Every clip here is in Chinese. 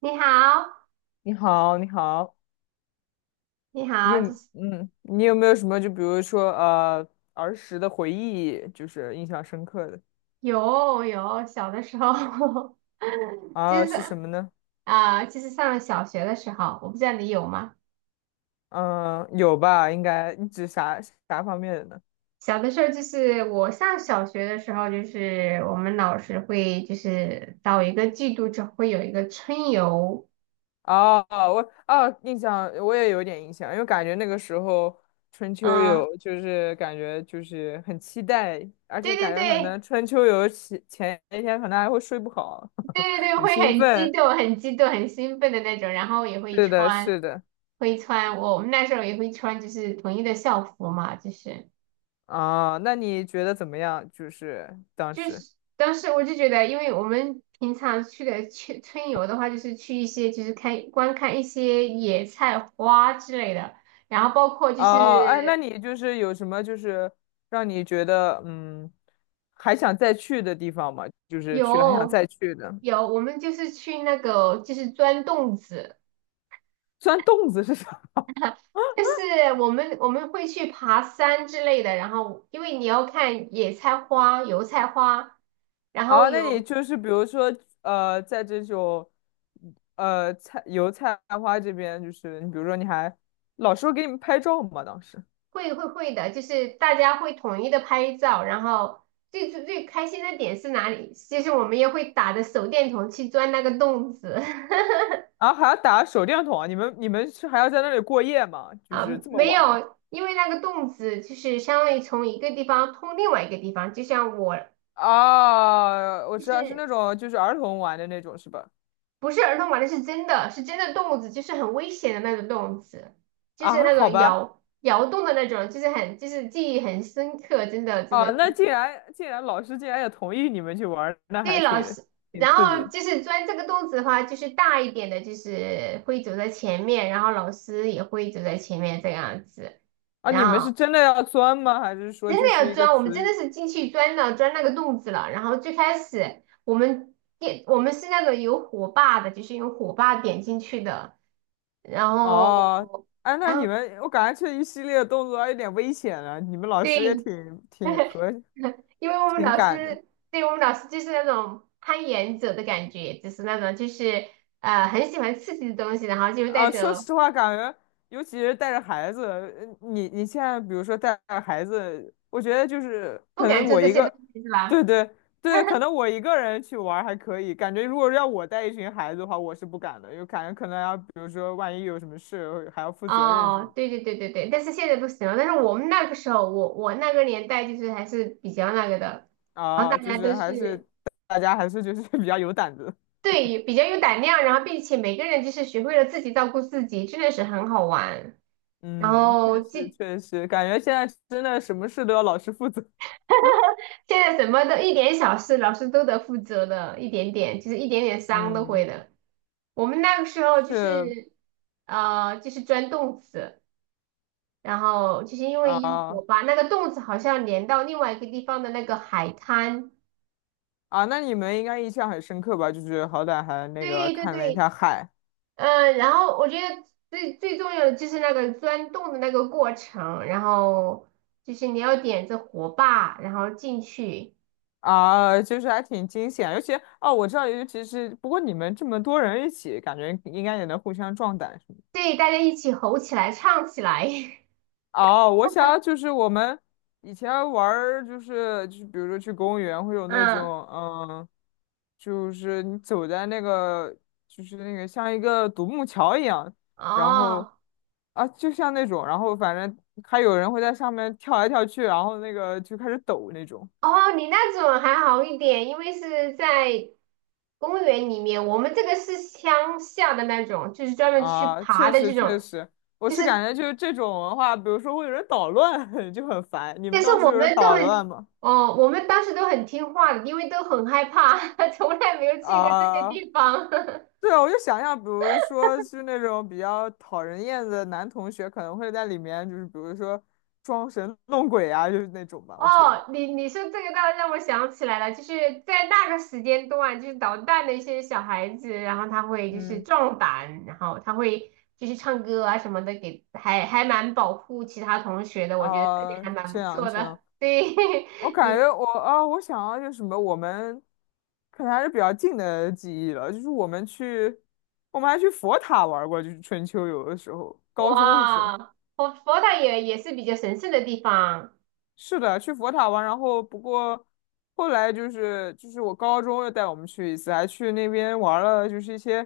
你好，你好，你好，你你好，有就是你有没有什么就比如说儿时的回忆，就是印象深刻的有小的时候，啊就是什是么呢？上了小学的时候，我不知道你有吗？嗯，有吧，应该你指啥啥方面的呢？小的时候就是我上小学的时候，就是我们老师会就是到一个季度就会有一个春游。哦，我印象我也有点印象，因为感觉那个时候春秋嗯，游就是感觉就是很期待，而且对感对觉可能对春秋游前一天可能还会睡不好，对 对对，很会兴很激奋。动、很激动、很兴奋的那种，然后也会是的，穿，是的。会穿我们那时候也会穿就是统一的校服嘛，就是。啊，那你觉得怎么样？就是当就时，是当时我就觉得，因为我们平常去春游的话，就是去一些就是观看一些野菜花之类的，然后包括就哦，哎，那是你就是有什么就是让你觉得还想再去的地方吗？就是去了还想有再去的，我们就是去那个就是钻洞子，钻洞子是啥？就是我们会去爬山之类的，然后因为你要看野菜花、油菜花，然后啊，那你有就是比如说在这种菜油菜花这边，就是你比如说你还老师会给你们拍照吗？当时，会的，就是大家会统一的拍照，然后最开心的点是哪里？就是我们也会打着手电筒去钻那个洞子。 啊，还要打手电筒啊？你们是还要在那里过夜吗？就啊，是这么没晚了。有，因为那个洞子就是相当于从一个地方通另外一个地方，就像我啊，我就知道是是那种就是儿童玩的那种是吧？不是儿童玩的，是真的是真的洞子，就是很危险的那种洞子，就是啊，那好种吧，摇摇动的那种，就是就是记忆很深刻，真的真啊，的。那竟然老师竟然也同意你们去玩儿那还对，老挺师，挺然刺激后的就是钻这个洞子的话，就是大一点的，就是会走在前面，然后老师也会走在前面这样子。啊！然你们是后真的要钻吗？还是说真的就是要一个钻，我们词真语？的是进去钻了，钻那个洞子了。然后最开始我们是那个有火把的，就是用火把点进去的。然后，哦，哎，那然你后们我感觉这一系列动作还有点危险了，你们老对，师 也挺和因为我们挺老敢的。师，对我们老师就是那种攀岩者的感觉，就是那种就是很喜欢刺激的东西，然后就带啊，说着实话，感觉尤其是带着孩子，你你现在比如说带着孩子，我觉得就是不可敢能做我这一些东个，西，是对吧？对对，可 能我一个人去玩儿还可以，感觉如果要我带一群孩子的话，我是不敢的，因为感觉可能要比如说万一有什么事还要负责任什么哦，对对对，但是现在不行了。但是我们那个时候，我那个年代就是还是比较那个的，然后大啊，就家都是还是是大家还是就是 比较有胆子，对比较有胆量，然后并且每个人就是学会了自己照顾自己，真的是很好玩。然嗯，后确实记确实，感觉现在真的什么事都要老师负责，现在什么都一点小事，老师都得负责的，一点点，就是一点点伤都会嗯，的。我们那个时候就是，是就是钻洞子，然后就是因为有我啊。把那个洞子好像连到另外一个地方的那个海滩。啊，那你们应该印象很深刻吧？就是好歹还那个对对看了一对，下海然后我觉得最重要的就是那个钻洞的那个过程，然后就是你要点着火把，然后进去，啊，就是还挺惊险。尤其哦，我知道，尤其是不过你们这么多人一起，感觉应该也能互相壮胆什么的。对，大家一起吼起来，唱起来。哦，我想要就是我们以前玩儿，就是比如说去公园会有 那嗯，种，嗯，就是你走在那个就是那个像一个独木桥一样，然后哦。啊就像那种，然后反正还有人会在上面跳来跳去，然后那个就开始抖那种哦，你那种还好一点，因为是在公园里面，我们这个是乡下的那种，就是专门去啊，爬确的实这确种，实，我就是是感觉就是这种文化，比如说会有人捣乱，就很烦。你们但是当时我有人们都捣乱很，吗？哦，我们当时都很听话的，因为都很害怕，从来没有去过这些啊地方。对啊，我就想象，比如说是那种比较讨人厌的男同学，可能会在里面，就是比如说装神弄鬼啊，就是那种吧。我觉得，哦，你说这个倒让我想起来了，就是在那个时间段，就是捣蛋的一些小孩子，然后他会就是嗯，壮胆，然后他会就是唱歌啊什么的，给还蛮保护其他同学的，我觉得这点啊、还蛮这不样错这样，的。对，我 感你觉我啊、我想要就是什么，我们可能还是比较近的记忆了，就是我们去，我们还去佛塔玩过，就是春秋游的时候，高中的时候。哇，佛塔也是比较神圣的地方，是的，去佛塔玩，然后不过后来就是我高中又带我们去一次，还去那边玩了，就是一些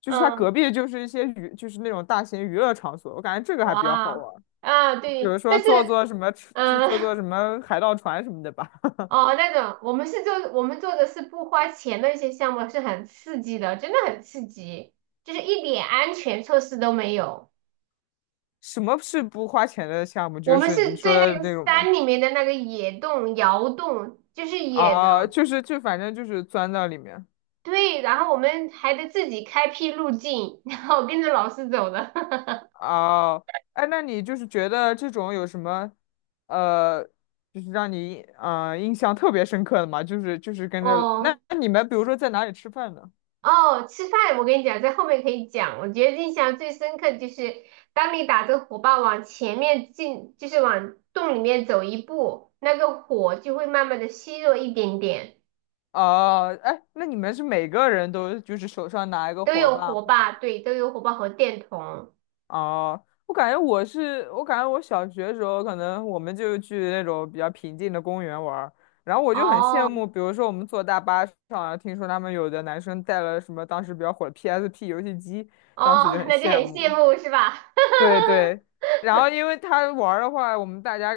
就是它嗯，隔壁就是一些就是那种大型娱乐场所，我感觉这个还比较好哇，玩，啊比如对，说但是坐坐什么去嗯。坐坐什 么海盗船什么的吧。哦，那种我们做的是不花钱的一些项目，是很刺激的，真的很刺激，就是一点安全措施都没有。什么是不花钱的项目？我就们是你是在说的那个那种吗？山里面的那个野洞、窑洞，就是野的，啊，就是就反正就是钻到里面。对。然后我们还得自己开辟路径，然后跟着老师走的。哦，哎，那你就是觉得这种有什么，呃，就是让你印象特别深刻的吗？就是跟着那哦，那你们比如说在哪里吃饭呢？哦，吃饭我跟你讲，在后面可以讲。我觉得印象最深刻的就是当你打着火把往前面进，就是往洞里面走一步，那个火就会慢慢的虚弱一点点。哦，哎，那你们是每个人都就是手上拿一个都火有把火吗？把，对，都有火把和电筒。哦，我感觉我小学的时候，可能我们就去那种比较平静的公园玩儿，然后我就很羡哦慕，比如说我们坐大巴上啊，听说他们有的男生带了什么当时比较火的 PSP 游戏机，当时就哦，很那就很羡慕。羡慕是吧？对对，然后因为他玩儿的话，我们大家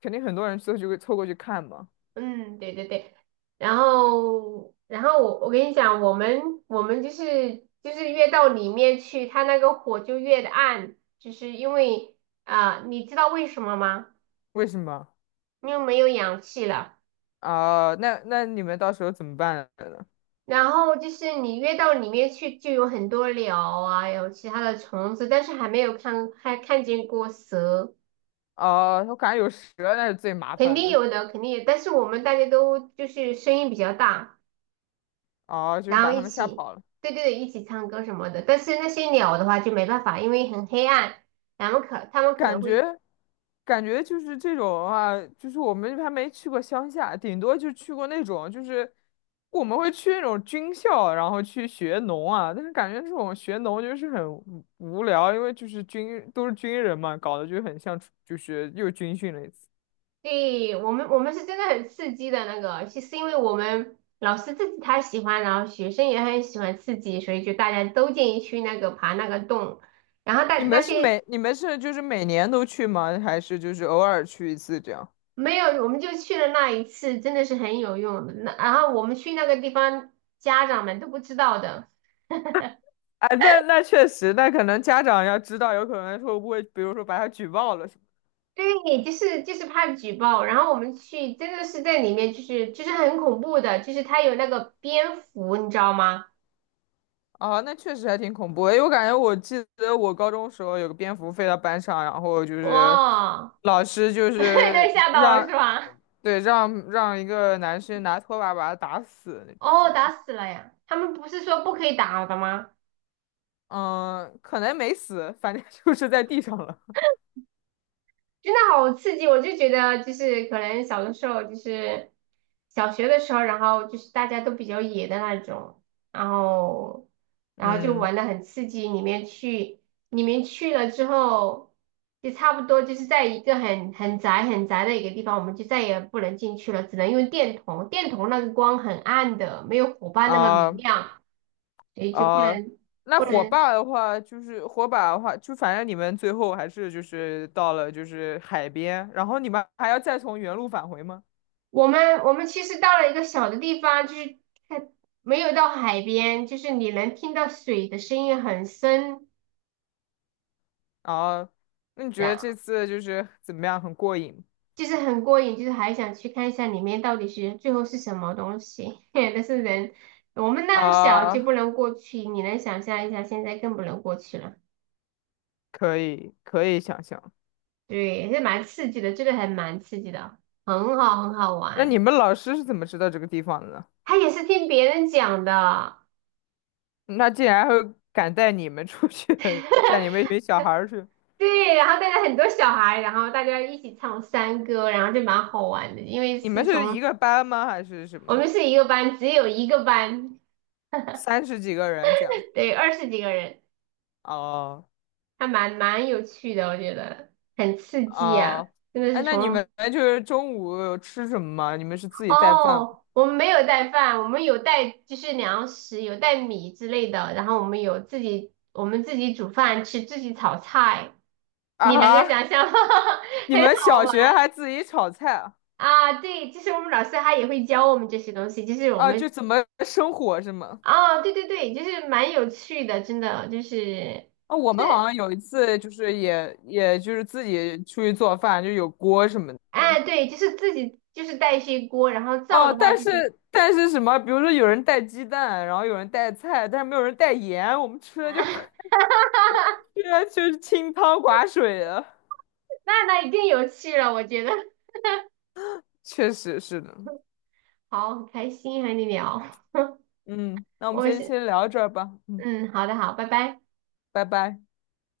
肯定很多人凑过去看嘛。嗯，对对对，然后我跟你讲，我们就是越到里面去，它那个火就越的暗，就是因为你知道为什么吗？为什么？因为没有氧气了。啊、那那你们到时候怎么办呢？然后就是你越到里面去，就有很多鸟啊，有其他的虫子，但是还没有看还看见过蛇，哦、我感觉有蛇那是最麻肯烦定的。有的，肯定有，但是我们大家都就是声音比较大。哦、就是然后把他一们吓起，跑了。对对对，一起唱歌什么的。但是那些鸟的话就没办法，因为很黑暗，然后他们可能感觉，会感觉就是这种啊，就是我们还没去过乡下，顶多就去过那种，就是我们会去那种军校，然后去学农啊。但是感觉这种学农就是很无聊，因为就是都是军人嘛，搞得就很像就是又军训了一次。对我们，我们是真的很刺激的那个，是是因为我们老师自己他喜欢，然后学生也很喜欢刺激，所以就大家都建议去那个爬那个洞，然后但那些你们是就是每年都去吗？还是就是偶尔去一次这样？没有，我们就去了那一次，真的是很有用的。那然后我们去那个地方，家长们都不知道的。哎，那那确实，那可能家长要知道，有可能会不会，比如说把他举报了。什么？对，就是怕举报，然后我们去真的是在里面，就是很恐怖的，就是它有那个蝙蝠，你知道吗？啊，那确实还挺恐怖的，因为我感觉我记得我高中时候有个蝙蝠飞到班上，然后就是哇，老师就 是对，吓到了是让，吧？对，让一个男生拿拖把把他打死那哦，种打吧。死了呀！他们不是说不可以打的吗？嗯，可能没死，反正 就是在地上了。真的好刺激！我就觉得，就是可能小的时候，就是小学的时候，然后就是大家都比较野的那种，然后然后就嗯，玩的很刺激。里面去，里面去了之后，就差不多就是在一个很窄很窄的一个地方，我们就再也不能进去了，只能用电筒。电筒那个光很暗的，没有火把那么明啊亮，所以就啊，那不火能。把的话，就反正你们最后还是就是到了就是海边，然后你们还要再从原路返回吗？我们其实到了一个小的地方，就是看，没有到海边，就是你能听到水的声音很深，啊，那你觉然得后这次就是怎么样？很过瘾就是很过瘾，就是还想去看一下里面到底是最后是什么东西。但是人我们那么小就啊？不能过去，你能想象一下，现在更不能过去了。可以，可以想象。对，也是蛮刺激的，这个还蛮刺激的，很好那你玩。们老师是怎么知道这个地方的呢？他也是听别人讲的。那竟然还会敢带你们出去，带你 们一群小孩儿去？对，然后带着很多小孩，然后大家一起唱山歌，然后就蛮好玩的。因为你们是是一从个班吗？还是什我么？们是一个班，只有一个班，三十几个人这样？对，二十几个人，哦还蛮有趣的，我觉得很刺激啊！哦，真的哎，是那你们从就是中午有吃什么吗？你们是自己带饭吗？哦，我们没有带饭，我们有带就是粮食，有带米之类的，然后我们自己煮饭吃，自己炒菜，啊你能够哈，想象吗？你很们好。小玩学还自己炒菜啊？啊，对，就是我们老师他也会教我们这些东西，就是我啊，就们怎么生火是吗？哦，对对对，就是蛮有趣的，真的就是啊，我就们好是像有一次就是也就是自己出去做饭，就有锅什么的。哎，对，就是自己就是带一些锅，然后造哦，的话但就是是但是什么，比如说有人带鸡蛋，然后有人带菜，但是没有人带盐，我们吃的啊，就 吃的就是清汤寡水的。那那一定有趣了，我觉得确实是的，好，很开心和你聊，嗯，那我们我今天先先聊到这儿吧，嗯，嗯，好的好，拜拜。拜拜。